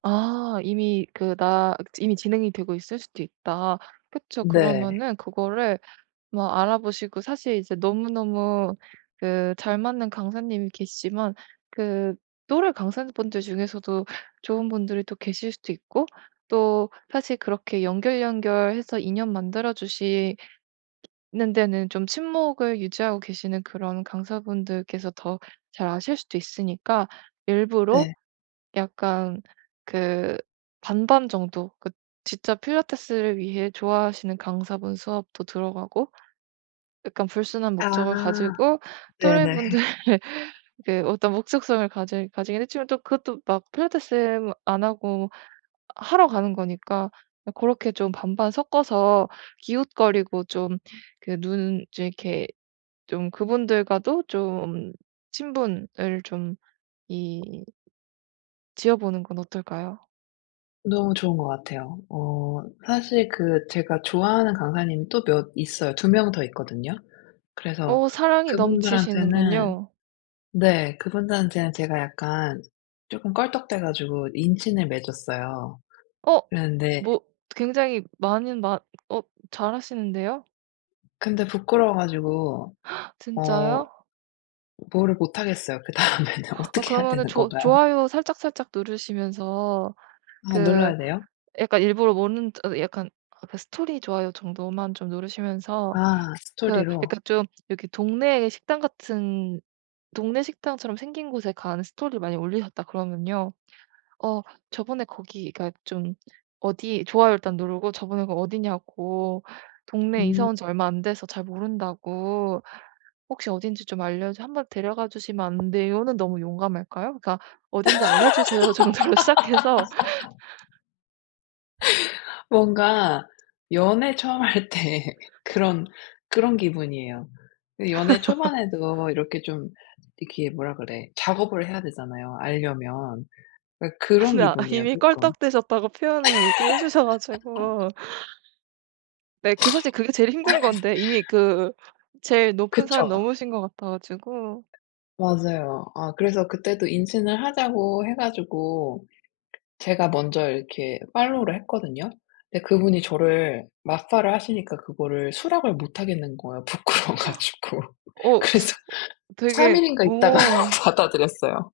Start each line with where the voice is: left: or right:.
right: 아. 이미 그 나 그 이미 진행이 되고 있을 수도 있다. 그쵸.
left: 네.
right: 그러면은 그거를 뭐 알아보시고 사실 이제 너무너무 그 잘 맞는 강사님이 계시지만 그 또래 강사분들 중에서도 좋은 분들이 또 계실 수도 있고 또 사실 그렇게 연결, 연결해서 인연 만들어 주시 ...는 데는 좀 친목을 유지하고 계시는 그런 강사분들께서 더 잘 아실 수도 있으니까 일부러
left: 네.
right: 약간 그 반반 정도 그 진짜 필라테스를 위해 좋아하시는 강사분 수업도 들어가고 약간 불순한
left: 아.
right: 목적을 가지고
left: 네네.
right: 또래분들 그 어떤 목적성을 가질 가지긴 했지만 또 그것도 막 필라테스 안 하고 하러 가는 거니까 고렇게 좀 반반 섞어서 기웃거리고 좀 그 눈 좀 이렇게 좀 그분들과도 좀 친분을 좀 이 지어보는 건 어떨까요?
left: 너무 좋은 것 같아요. 어 사실 그 제가 좋아하는 강사님이 또 몇 있어요. 2 명 더 있거든요. 그래서
right: 어 사랑이
left: 그분들한테는
right: 넘치시는군요.
left: 네 그분들한테는 제가 약간 조금 껄떡대 가지고 인친을 맺었어요.
right: 어.
left: 그랬는데
right: 뭐 굉장히 많은 마 어 잘하시는데요.
left: 근데 부끄러워 가지고 어
right: 진짜요?
left: 뭐를 못하겠어요. 그다음에는
right: 어
left: 어떻게 해야
right: 그러면은
left: 되는
right: 조
left: 건가요?
right: 좋아요 살짝살짝 누르시면서
left: 아
right: 그
left: 눌러야 돼요?
right: 약간 일부러 모르는 어 약간 아 그 스토리 좋아요 정도만 좀 누르시면서
left: 아
right: 그 약간
left: 스토리로.
right: 좀 이렇게 동네의 식당 같은 동네 식당처럼 생긴 곳에 가는 스토리를 많이 올리셨다 그러면요. 어 저번에 거기가 좀 어디 좋아요 일단 누르고 저번에 그 어디냐고 동네 이사
left: 음.
right: 온 지 얼마 안 돼서 잘 모른다고 "혹시 어딘지 좀 알려 한 번 데려가 주시면 안 돼요."는 너무 용감할까요? 그러니까 "어딘지 알려주세요." 정도로 시작해서.
left: 뭔가 연애 처음 할 때 그런, 그런 기분이에요. 연애 초반에도 이렇게 좀 이렇게 뭐라 그래 작업을 해야 되잖아요, 알려면. 그니까 그런
right: 근데 아
left: 기분이에요
right: 이미
left: 쪼끔.
right: 껄떡대셨다고 표현을 이렇게 해 주셔 가지고 네 그 사실 그게 제일 힘든 건데 이미 그 제일 높은 산
left: 그쵸.
right: 넘으신 것 같아 가지고
left: 맞아요. 아 그래서 그때도 인친을 하자고 해 가지고 제가 먼저 이렇게 팔로우를 했거든요. 근데 그분이 저를 맞팔을 하시니까 그거를 수락을 못 하겠는 거예요, 부끄러워 가지고.
right: 어.
left: 그래서 3
right: 되게
left: 일인가 있다가
right: 우와.
left: 받아들였어요.